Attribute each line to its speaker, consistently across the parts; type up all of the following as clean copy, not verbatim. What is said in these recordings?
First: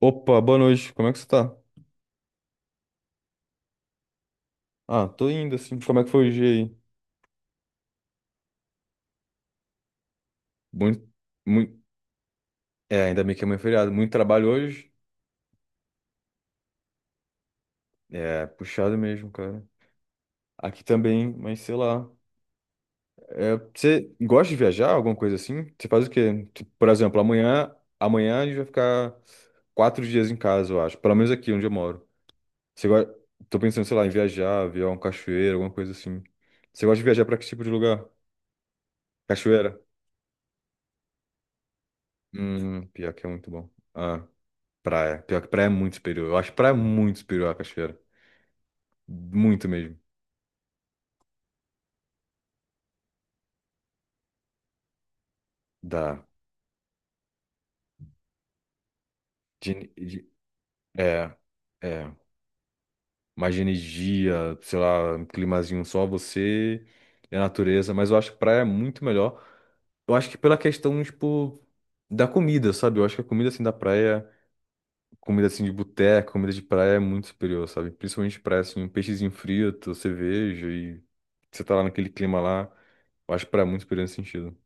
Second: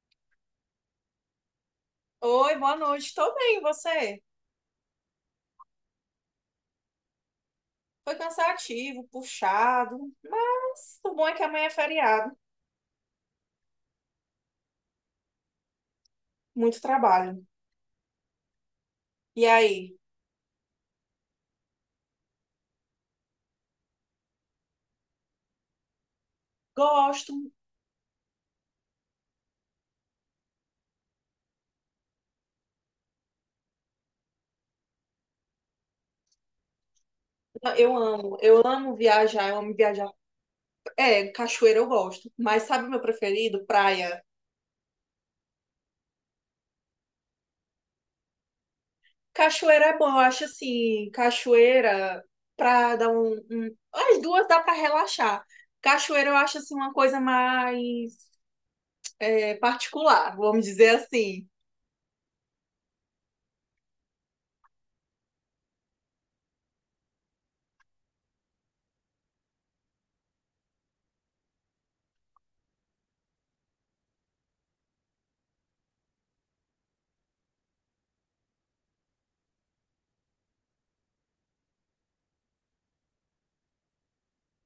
Speaker 1: Opa, boa noite. Como é que você tá?
Speaker 2: Oi, boa noite. Tô bem, e você?
Speaker 1: Ah, tô indo assim. Como é que foi o dia aí?
Speaker 2: Foi cansativo, puxado, mas
Speaker 1: Muito,
Speaker 2: o bom é que amanhã é
Speaker 1: muito.
Speaker 2: feriado,
Speaker 1: É, ainda bem que amanhã é feriado. Muito trabalho hoje.
Speaker 2: muito trabalho.
Speaker 1: É, puxado mesmo,
Speaker 2: E
Speaker 1: cara.
Speaker 2: aí?
Speaker 1: Aqui também, mas sei lá. É, você gosta de viajar, alguma coisa assim? Você faz o quê? Tipo, por exemplo,
Speaker 2: Gosto,
Speaker 1: amanhã a gente vai ficar 4 dias em casa, eu acho. Pelo menos aqui onde eu moro. Você gosta... Tô pensando, sei lá, em viajar, ver um cachoeiro, alguma coisa assim. Você gosta de viajar pra que tipo de
Speaker 2: eu
Speaker 1: lugar?
Speaker 2: amo, eu amo viajar, eu amo
Speaker 1: Cachoeira?
Speaker 2: viajar. É, cachoeira eu gosto, mas sabe
Speaker 1: Hum,
Speaker 2: o meu
Speaker 1: pior que é muito
Speaker 2: preferido?
Speaker 1: bom.
Speaker 2: Praia.
Speaker 1: Ah. Praia. Pior que praia é muito superior. Eu acho praia muito superior à cachoeira. Muito
Speaker 2: Cachoeira
Speaker 1: mesmo.
Speaker 2: é bom, eu acho assim, cachoeira pra dar as duas dá pra relaxar.
Speaker 1: Dá.
Speaker 2: Cachoeira eu acho assim uma coisa mais
Speaker 1: De- de-
Speaker 2: particular, vamos dizer
Speaker 1: É,
Speaker 2: assim.
Speaker 1: é. Mais de energia, sei lá, um climazinho só você e a natureza. Mas eu acho que praia é muito melhor. Eu acho que pela questão, tipo, da comida, sabe? Eu acho que a comida, assim, da praia, comida, assim, de boteco, comida de praia é muito superior, sabe? Principalmente praia, assim, um peixezinho frito, cerveja e você tá lá naquele clima lá. Eu acho praia muito superior nesse sentido.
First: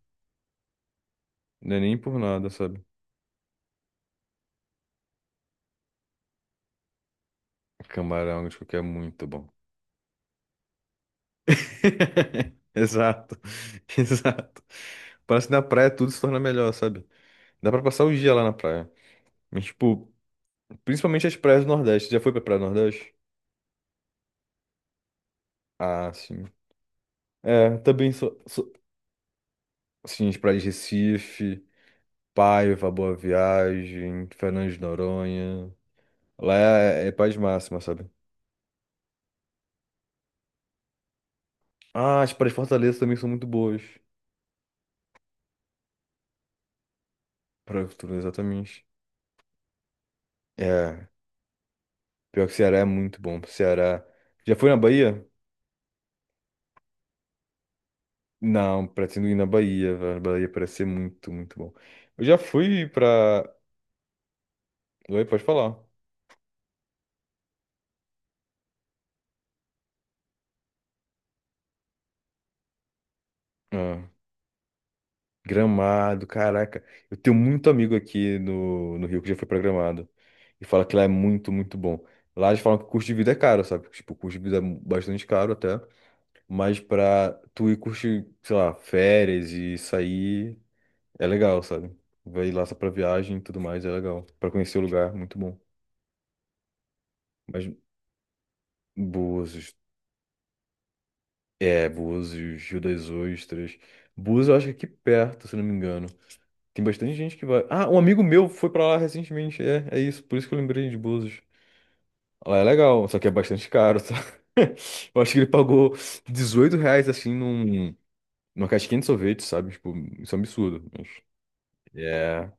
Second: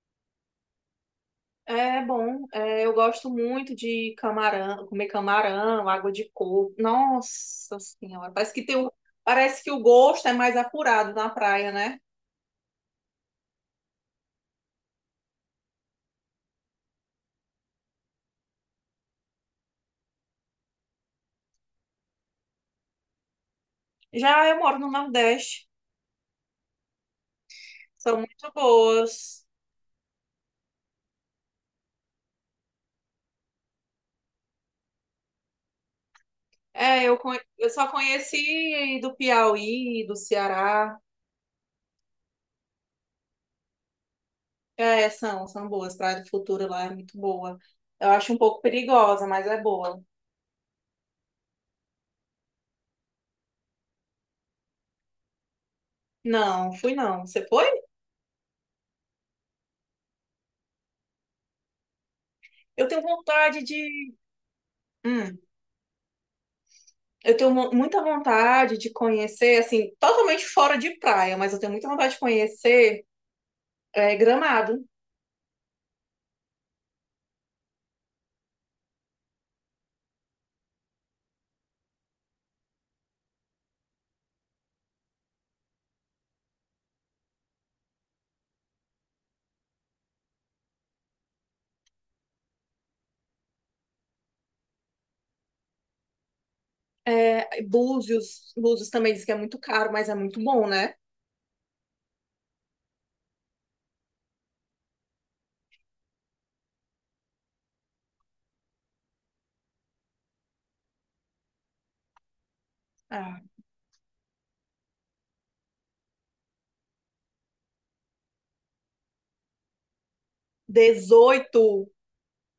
Speaker 1: Não é nem
Speaker 2: É
Speaker 1: por
Speaker 2: bom,
Speaker 1: nada, sabe?
Speaker 2: eu gosto muito de camarão, comer camarão, água de coco. Nossa Senhora,
Speaker 1: Camarão, acho que é muito bom.
Speaker 2: parece que o gosto é mais apurado na praia, né?
Speaker 1: Exato, exato. Parece que na praia tudo se torna melhor, sabe? Dá pra passar o dia lá na praia. Mas, tipo, principalmente as praias do Nordeste. Já foi pra praia do Nordeste?
Speaker 2: Já eu moro no Nordeste,
Speaker 1: Ah, sim. É, também
Speaker 2: são muito boas.
Speaker 1: sim, as praias de Recife, Paiva, Boa Viagem, Fernando de Noronha. Lá
Speaker 2: É,
Speaker 1: é paz
Speaker 2: eu
Speaker 1: máxima,
Speaker 2: só
Speaker 1: sabe?
Speaker 2: conheci do Piauí, do Ceará.
Speaker 1: Ah, as praias de Fortaleza também são muito boas.
Speaker 2: É, são boas. Praia do Futuro lá é muito boa.
Speaker 1: Para do
Speaker 2: Eu
Speaker 1: Futuro,
Speaker 2: acho um pouco
Speaker 1: exatamente.
Speaker 2: perigosa, mas é boa.
Speaker 1: É, pior que Ceará é muito bom. Ceará. Já foi na Bahia?
Speaker 2: Não, fui não. Você foi?
Speaker 1: Não, pretendo ir na Bahia, velho. A Bahia parece ser muito, muito bom. Eu já fui
Speaker 2: Eu tenho
Speaker 1: pra.
Speaker 2: vontade de.
Speaker 1: Oi,
Speaker 2: Hum.
Speaker 1: pode falar.
Speaker 2: Eu tenho muita vontade de conhecer, assim, totalmente fora de praia, mas eu tenho muita vontade de conhecer
Speaker 1: Ah,
Speaker 2: Gramado,
Speaker 1: Gramado, caraca. Eu tenho muito amigo aqui no Rio que já foi pra Gramado. E fala que lá é muito, muito bom. Lá eles falam que o custo de vida é caro, sabe? Tipo, o custo de vida é bastante caro até. Mas pra tu ir curtir, sei lá, férias e sair, é legal, sabe? Vai lá só pra viagem e tudo mais, é legal. Pra conhecer o lugar, muito bom. Mas
Speaker 2: Búzios. Búzios também diz que é muito
Speaker 1: Búzios.
Speaker 2: caro, mas é muito bom, né?
Speaker 1: É, Búzios, Rio das Ostras. Búzios, eu acho que é aqui perto, se não me engano. Tem bastante gente que vai. Ah, um amigo meu foi pra lá recentemente. É, é isso. Por isso que eu lembrei de Búzios. Lá é legal, só que é
Speaker 2: Ah,
Speaker 1: bastante caro, tá? Eu acho que ele pagou R$ 18, assim, numa casquinha de sorvete, sabe? Tipo, isso é um absurdo. Mas...
Speaker 2: 18,
Speaker 1: É,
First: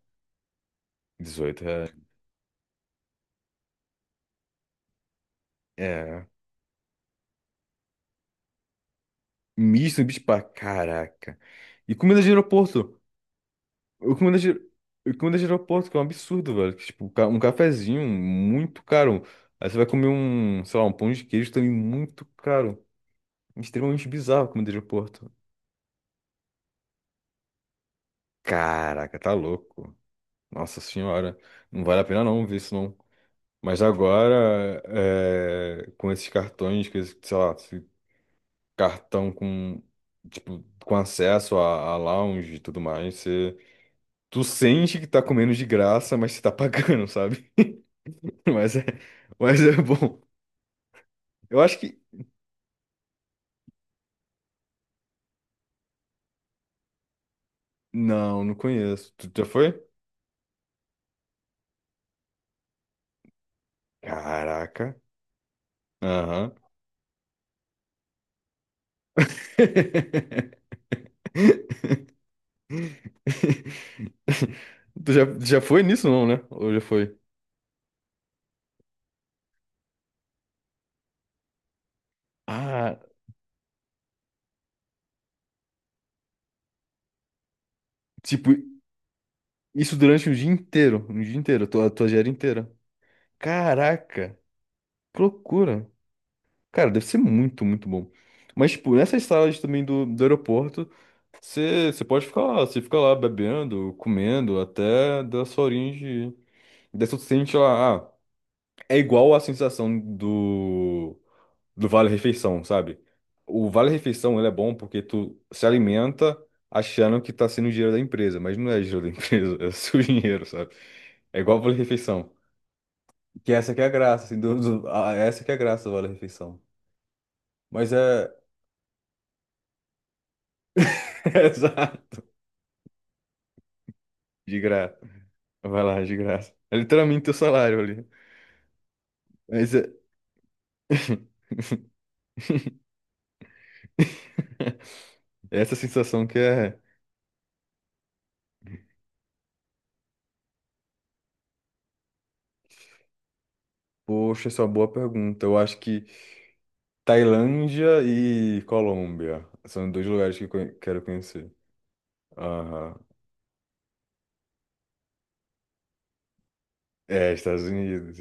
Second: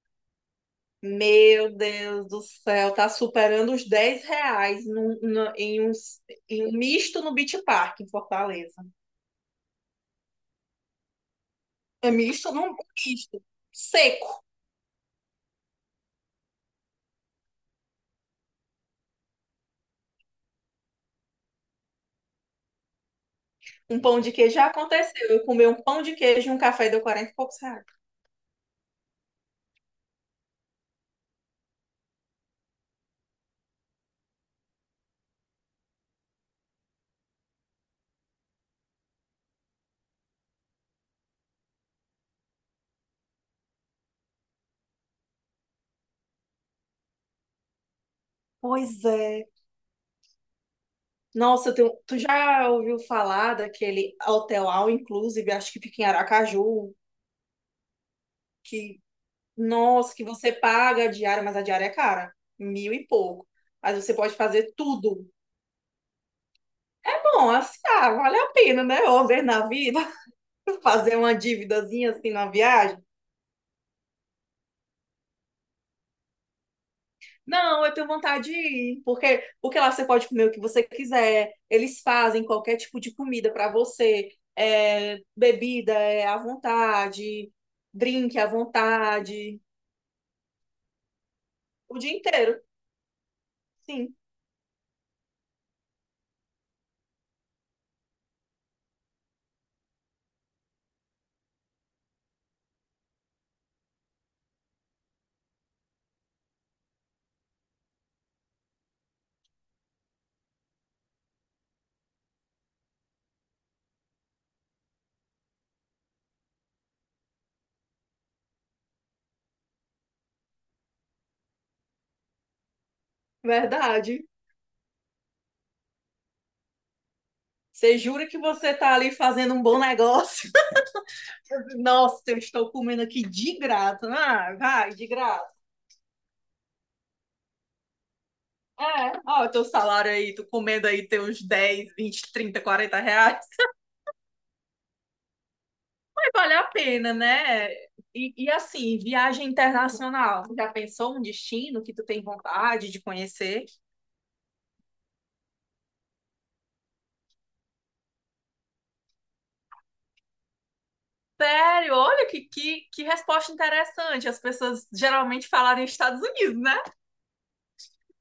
Speaker 1: dezoito.
Speaker 2: meu
Speaker 1: reais.
Speaker 2: Deus do céu, tá superando os 10 reais
Speaker 1: É.
Speaker 2: em um misto no Beach Park, em Fortaleza.
Speaker 1: Misto no Beach Park, caraca. E
Speaker 2: É
Speaker 1: comida de
Speaker 2: misto num
Speaker 1: aeroporto?
Speaker 2: misto,
Speaker 1: O comida
Speaker 2: seco.
Speaker 1: de, o comida de aeroporto, que é um absurdo, velho. Que, tipo, um cafezinho muito caro. Aí você vai comer um, sei lá, um pão de queijo também muito caro.
Speaker 2: Um
Speaker 1: Extremamente
Speaker 2: pão de
Speaker 1: bizarro a
Speaker 2: queijo já
Speaker 1: comida de
Speaker 2: aconteceu.
Speaker 1: aeroporto.
Speaker 2: Eu comi um pão de queijo e um café e deu 40 e poucos reais.
Speaker 1: Caraca, tá louco. Nossa Senhora. Não vale a pena não ver isso não. Mas agora, é, com esses cartões, com esse, sei lá, esse cartão com, tipo, com acesso a lounge e tudo mais, você, tu sente que tá comendo de graça, mas você tá pagando, sabe? Mas é,
Speaker 2: Pois é.
Speaker 1: mas é bom. Eu
Speaker 2: Nossa,
Speaker 1: acho que.
Speaker 2: tu já ouviu falar daquele hotel all inclusive, acho que fica em Aracaju,
Speaker 1: Não, não
Speaker 2: que,
Speaker 1: conheço. Tu já foi?
Speaker 2: nossa, que você paga a diária, mas a diária é cara, mil e pouco. Mas você pode fazer
Speaker 1: Caraca.
Speaker 2: tudo.
Speaker 1: Aham.
Speaker 2: Bom, assim, ah, vale a pena, né? Uma vez na vida, fazer uma dívidazinha assim na viagem.
Speaker 1: Tu já foi nisso, não, né? Ou já foi?
Speaker 2: Não, eu tenho vontade de ir, porque lá você pode comer o que você quiser, eles fazem qualquer
Speaker 1: Ah,
Speaker 2: tipo de comida para você, bebida é à vontade, drink à
Speaker 1: tipo,
Speaker 2: vontade,
Speaker 1: isso durante o dia inteiro. O dia inteiro, a tua, a
Speaker 2: o
Speaker 1: tua
Speaker 2: dia
Speaker 1: diária
Speaker 2: inteiro,
Speaker 1: inteira.
Speaker 2: sim,
Speaker 1: Caraca, que loucura. Cara, deve ser muito, muito bom. Mas, tipo, nessas salas também do aeroporto, você pode ficar lá, você fica lá bebendo, comendo, até dar sua horinha de, daí você sente lá, ah, é igual a sensação do vale-refeição, sabe? O vale-refeição, ele é bom porque tu se alimenta achando que tá sendo dinheiro da empresa, mas não é dinheiro da empresa, é o seu dinheiro, sabe? É igual o vale-refeição. Que essa que é a graça,
Speaker 2: verdade.
Speaker 1: assim, essa que é a graça do vale-refeição. Mas
Speaker 2: Você jura
Speaker 1: é...
Speaker 2: que você tá ali fazendo um bom negócio?
Speaker 1: É
Speaker 2: Nossa,
Speaker 1: exato.
Speaker 2: eu estou comendo aqui de graça, ah,
Speaker 1: De
Speaker 2: vai,
Speaker 1: graça.
Speaker 2: de graça.
Speaker 1: Vai lá, de graça. É literalmente teu salário ali.
Speaker 2: É, ó, o teu
Speaker 1: Mas é...
Speaker 2: salário aí, tu comendo aí teus 10, 20, 30, 40 reais.
Speaker 1: Essa sensação que
Speaker 2: Vale a
Speaker 1: é...
Speaker 2: pena, né? E assim, viagem internacional. Você já pensou um destino que tu tem vontade de conhecer?
Speaker 1: Poxa, essa é uma boa pergunta. Eu acho que Tailândia e Colômbia. São dois lugares que eu quero conhecer.
Speaker 2: Sério, olha que, que,
Speaker 1: Aham.
Speaker 2: que resposta interessante. As pessoas geralmente falaram Estados Unidos, né?
Speaker 1: É, Estados Unidos.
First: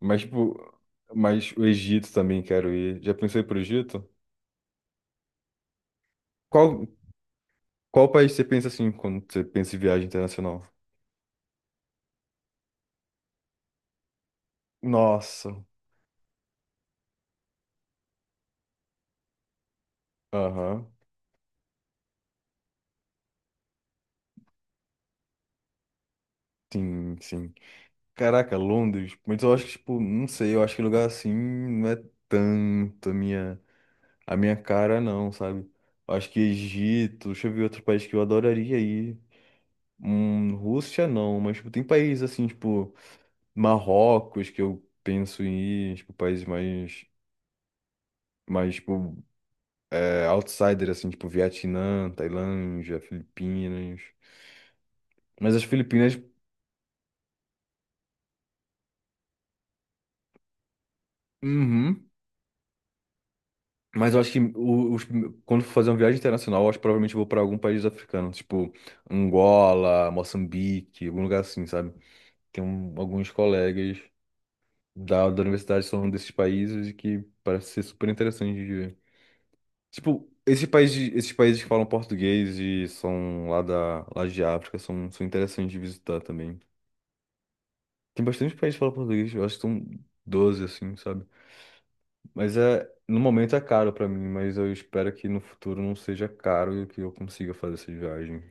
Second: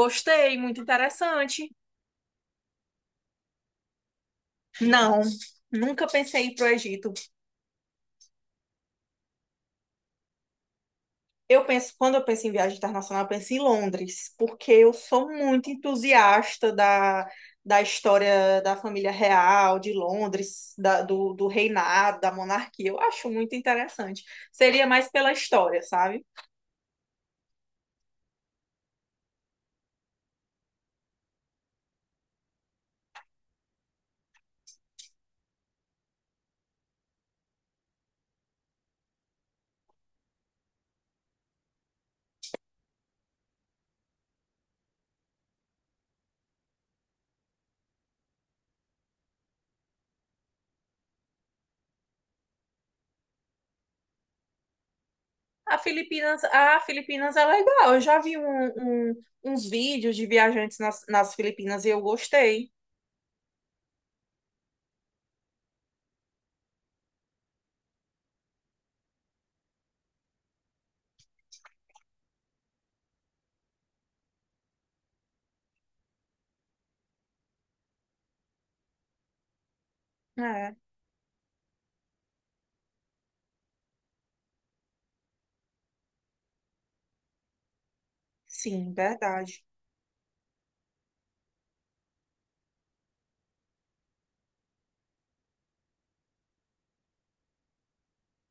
Speaker 1: Mas, tipo,
Speaker 2: muito
Speaker 1: mas o
Speaker 2: interessante.
Speaker 1: Egito também quero ir. Já pensou em ir pro Egito?
Speaker 2: Não, nunca pensei em ir pro
Speaker 1: Qual,
Speaker 2: Egito.
Speaker 1: qual país você pensa assim quando você pensa em viagem internacional?
Speaker 2: Eu penso, quando eu penso em viagem internacional, eu penso em Londres, porque eu sou
Speaker 1: Nossa.
Speaker 2: muito entusiasta da história da família real de Londres,
Speaker 1: Aham.
Speaker 2: do reinado, da monarquia. Eu acho muito interessante. Seria mais pela história, sabe?
Speaker 1: Sim, sim. Caraca, Londres. Mas eu acho que, tipo, não sei, eu acho que lugar assim não é tanto a minha cara, não, sabe? Eu acho que Egito, deixa eu ver outro país que eu adoraria ir. Rússia não, mas tipo, tem países assim, tipo, Marrocos, que eu penso em ir, tipo, países mais, tipo, é, outsider, assim, tipo, Vietnã, Tailândia, Filipinas. Mas as
Speaker 2: A
Speaker 1: Filipinas,
Speaker 2: Filipinas, a Filipinas é legal. Eu já vi uns vídeos de viajantes nas Filipinas e eu
Speaker 1: uhum.
Speaker 2: gostei.
Speaker 1: Mas eu acho que os, quando for fazer uma viagem internacional, eu acho que provavelmente eu vou pra algum país africano, tipo, Angola, Moçambique, algum lugar assim, sabe? Tem alguns colegas da universidade que são desses países e que parece ser super interessante de ver. Tipo,
Speaker 2: É,
Speaker 1: esses países que falam português e são lá, lá de África são interessantes de visitar também. Tem bastante países que
Speaker 2: sim,
Speaker 1: falam português, eu acho que
Speaker 2: verdade.
Speaker 1: são 12 assim, sabe? Mas é, no momento é caro pra mim, mas eu espero que no futuro não seja caro e que eu consiga fazer essas viagens.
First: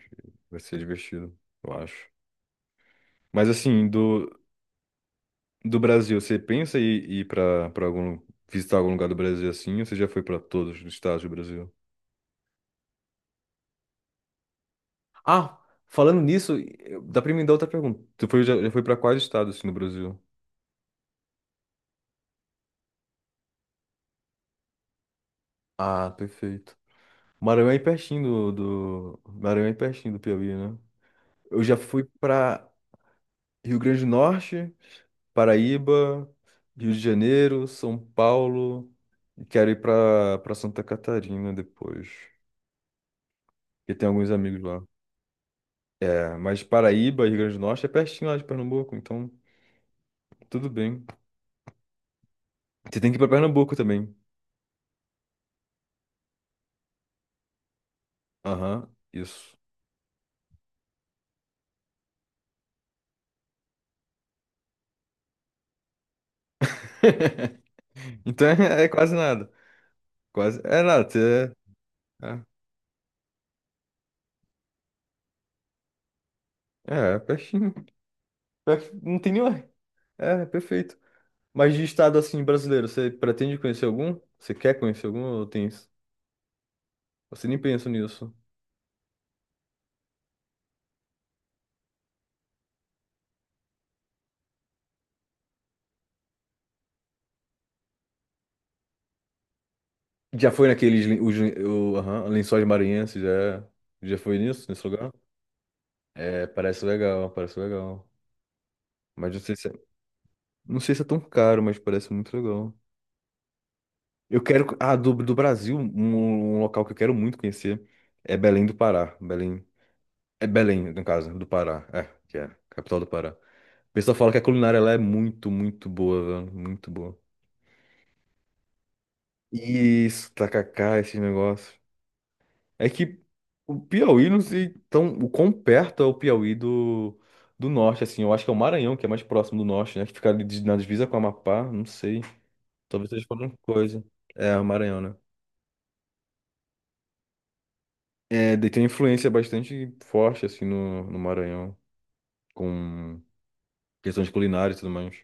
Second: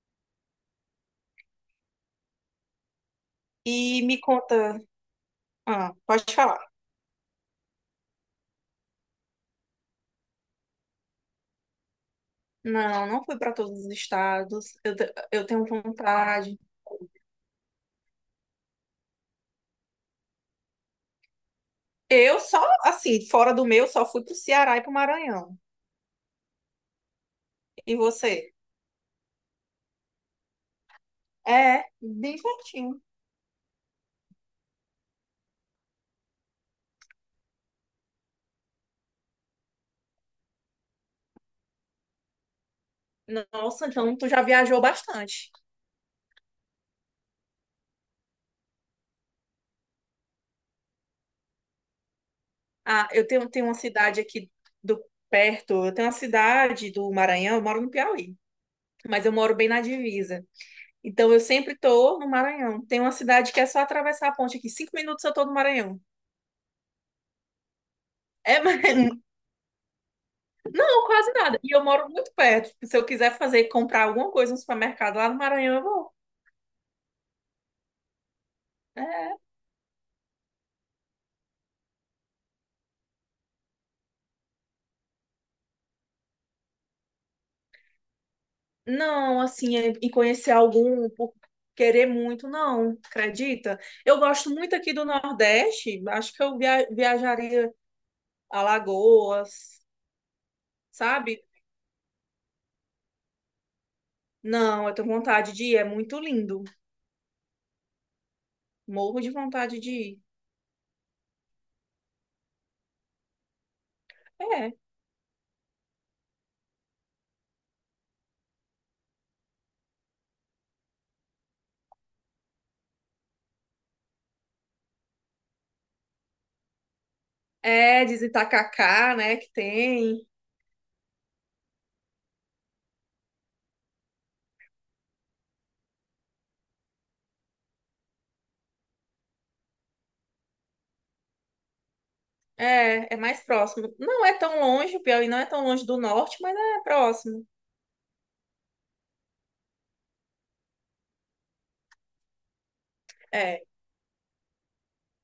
Speaker 1: Vai ser divertido, eu acho. Mas assim,
Speaker 2: E me
Speaker 1: do,
Speaker 2: conta,
Speaker 1: do
Speaker 2: ah,
Speaker 1: Brasil,
Speaker 2: pode
Speaker 1: você
Speaker 2: falar.
Speaker 1: pensa em ir pra, algum, visitar algum lugar do Brasil assim, ou você já foi pra todos os estados do Brasil?
Speaker 2: Não, não fui para todos os estados. Eu
Speaker 1: Ah,
Speaker 2: tenho
Speaker 1: falando nisso,
Speaker 2: vontade.
Speaker 1: dá pra me dar outra pergunta. Tu foi, já foi pra quais estados assim, no Brasil?
Speaker 2: Eu só, assim, fora do meu, só fui pro Ceará e pro Maranhão.
Speaker 1: Ah, perfeito. Maranhão é
Speaker 2: E
Speaker 1: pertinho
Speaker 2: você?
Speaker 1: Maranhão é pertinho do Piauí, né? Eu já
Speaker 2: É,
Speaker 1: fui
Speaker 2: bem
Speaker 1: pra
Speaker 2: pertinho.
Speaker 1: Rio Grande do Norte, Paraíba, Rio de Janeiro, São Paulo. E quero ir pra Santa Catarina depois.
Speaker 2: Nossa,
Speaker 1: Porque tem
Speaker 2: então tu
Speaker 1: alguns
Speaker 2: já
Speaker 1: amigos lá.
Speaker 2: viajou bastante.
Speaker 1: É, mas Paraíba, Rio Grande do Norte é pertinho lá de Pernambuco, então tudo bem. Você
Speaker 2: Ah,
Speaker 1: tem que ir
Speaker 2: eu
Speaker 1: pra
Speaker 2: tenho uma
Speaker 1: Pernambuco também.
Speaker 2: cidade aqui do perto. Eu tenho uma cidade do Maranhão, eu moro no Piauí,
Speaker 1: Aham,
Speaker 2: mas eu moro
Speaker 1: isso.
Speaker 2: bem na divisa. Então eu sempre tô no Maranhão. Tem uma cidade que é só atravessar a ponte aqui. 5 minutos eu tô no Maranhão.
Speaker 1: Então
Speaker 2: É
Speaker 1: é quase nada. Quase. É
Speaker 2: Não,
Speaker 1: nada.
Speaker 2: quase nada. E eu moro muito
Speaker 1: É,
Speaker 2: perto. Tipo, se eu quiser fazer, comprar alguma coisa no supermercado lá no Maranhão, eu vou.
Speaker 1: é pertinho. Não tem
Speaker 2: É.
Speaker 1: nenhuma. É perfeito. Mas de estado assim brasileiro, você pretende conhecer algum? Você quer conhecer algum ou tem isso? Você nem pensa nisso.
Speaker 2: Não, assim, e conhecer algum por querer muito, não, acredita? Eu gosto muito aqui do Nordeste. Acho que eu viajaria a Lagoas,
Speaker 1: Já foi naqueles lin- os,
Speaker 2: sabe?
Speaker 1: lin- o, aham, Lençóis Maranhenses, já foi nisso, nesse
Speaker 2: Não, eu tenho
Speaker 1: lugar?
Speaker 2: vontade de ir. É muito
Speaker 1: É,
Speaker 2: lindo.
Speaker 1: parece legal, parece legal.
Speaker 2: Morro de
Speaker 1: Mas não sei se é,
Speaker 2: vontade de ir.
Speaker 1: não sei se é tão caro, mas parece muito legal. Eu
Speaker 2: É.
Speaker 1: quero. Ah, do Brasil, um local que eu quero muito conhecer é Belém do Pará. Belém. É Belém, no caso, do Pará. É, que é, capital do Pará. O pessoal fala que a culinária lá é muito, muito boa, velho. Muito boa.
Speaker 2: É, diz Itacacá, né, que tem.
Speaker 1: Isso, tacacá, esse negócio. É que o Piauí não sei tão, o quão perto é o Piauí do norte, assim. Eu acho que é o Maranhão, que é mais próximo do norte, né? Que fica ali na divisa com o Amapá, não sei. Talvez
Speaker 2: É
Speaker 1: seja
Speaker 2: mais
Speaker 1: alguma
Speaker 2: próximo.
Speaker 1: coisa.
Speaker 2: Não é
Speaker 1: É,
Speaker 2: tão
Speaker 1: o
Speaker 2: longe,
Speaker 1: Maranhão,
Speaker 2: o
Speaker 1: né?
Speaker 2: Piauí não é tão longe do norte, mas é próximo.
Speaker 1: É, daí tem uma influência bastante forte, assim, no Maranhão, com
Speaker 2: É,
Speaker 1: questões culinárias e tudo mais.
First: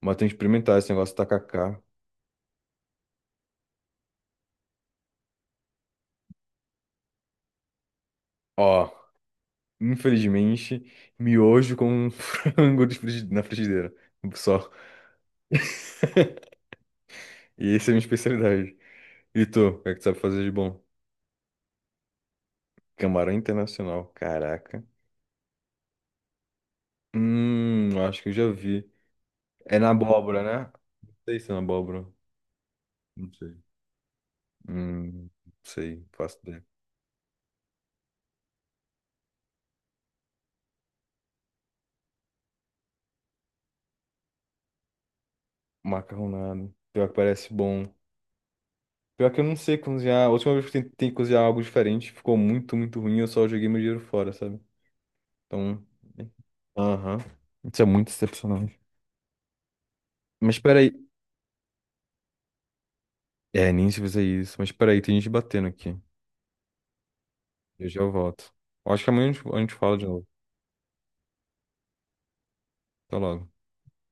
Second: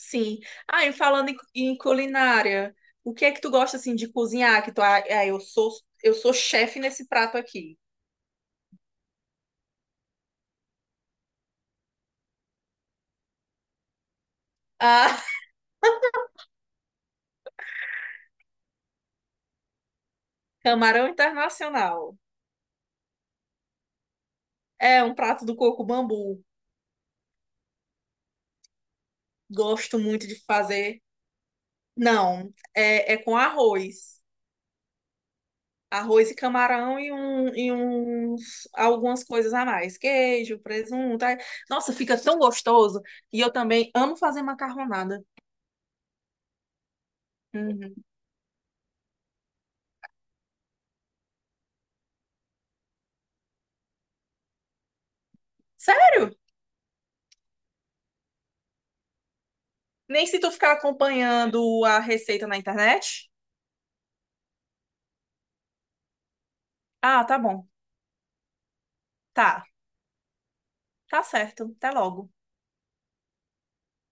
Speaker 1: Mas tem que experimentar
Speaker 2: Ah,
Speaker 1: esse
Speaker 2: e
Speaker 1: negócio de
Speaker 2: falando em
Speaker 1: tacacá.
Speaker 2: culinária, o que é que tu gosta assim de cozinhar? Que tu, eu sou chefe nesse prato aqui.
Speaker 1: Ó, infelizmente, miojo com frango na frigideira. Só.
Speaker 2: Ah,
Speaker 1: E essa é a minha especialidade. E tu, o que é que tu sabe fazer de bom?
Speaker 2: camarão internacional.
Speaker 1: Camarão internacional, caraca.
Speaker 2: É um prato do coco bambu.
Speaker 1: Acho que eu já vi. É na
Speaker 2: Gosto muito de
Speaker 1: abóbora, né?
Speaker 2: fazer.
Speaker 1: Não sei se é na abóbora.
Speaker 2: Não, é
Speaker 1: Não
Speaker 2: com
Speaker 1: sei.
Speaker 2: arroz.
Speaker 1: Hum, não sei, não
Speaker 2: Arroz e
Speaker 1: faço ideia.
Speaker 2: camarão e, um, e uns, algumas coisas a mais. Queijo, presunto. Ai, nossa, fica tão gostoso. E eu também amo fazer macarronada.
Speaker 1: Macarronado. Pior que parece bom.
Speaker 2: Uhum.
Speaker 1: Pior que eu não sei cozinhar. A última vez que eu tentei cozinhar algo diferente, ficou muito, muito ruim. Eu só joguei meu dinheiro fora, sabe? Então,
Speaker 2: Sério?
Speaker 1: aham. Isso é muito decepcionante.
Speaker 2: Nem se tu
Speaker 1: Mas
Speaker 2: ficar
Speaker 1: peraí.
Speaker 2: acompanhando a receita na internet.
Speaker 1: É, nem se fizer isso. Mas peraí, tem gente batendo aqui.
Speaker 2: Ah, tá bom.
Speaker 1: Eu já volto. Eu acho que amanhã a gente a
Speaker 2: Tá,
Speaker 1: gente fala de novo.
Speaker 2: tá certo. Até logo.
Speaker 1: Até logo.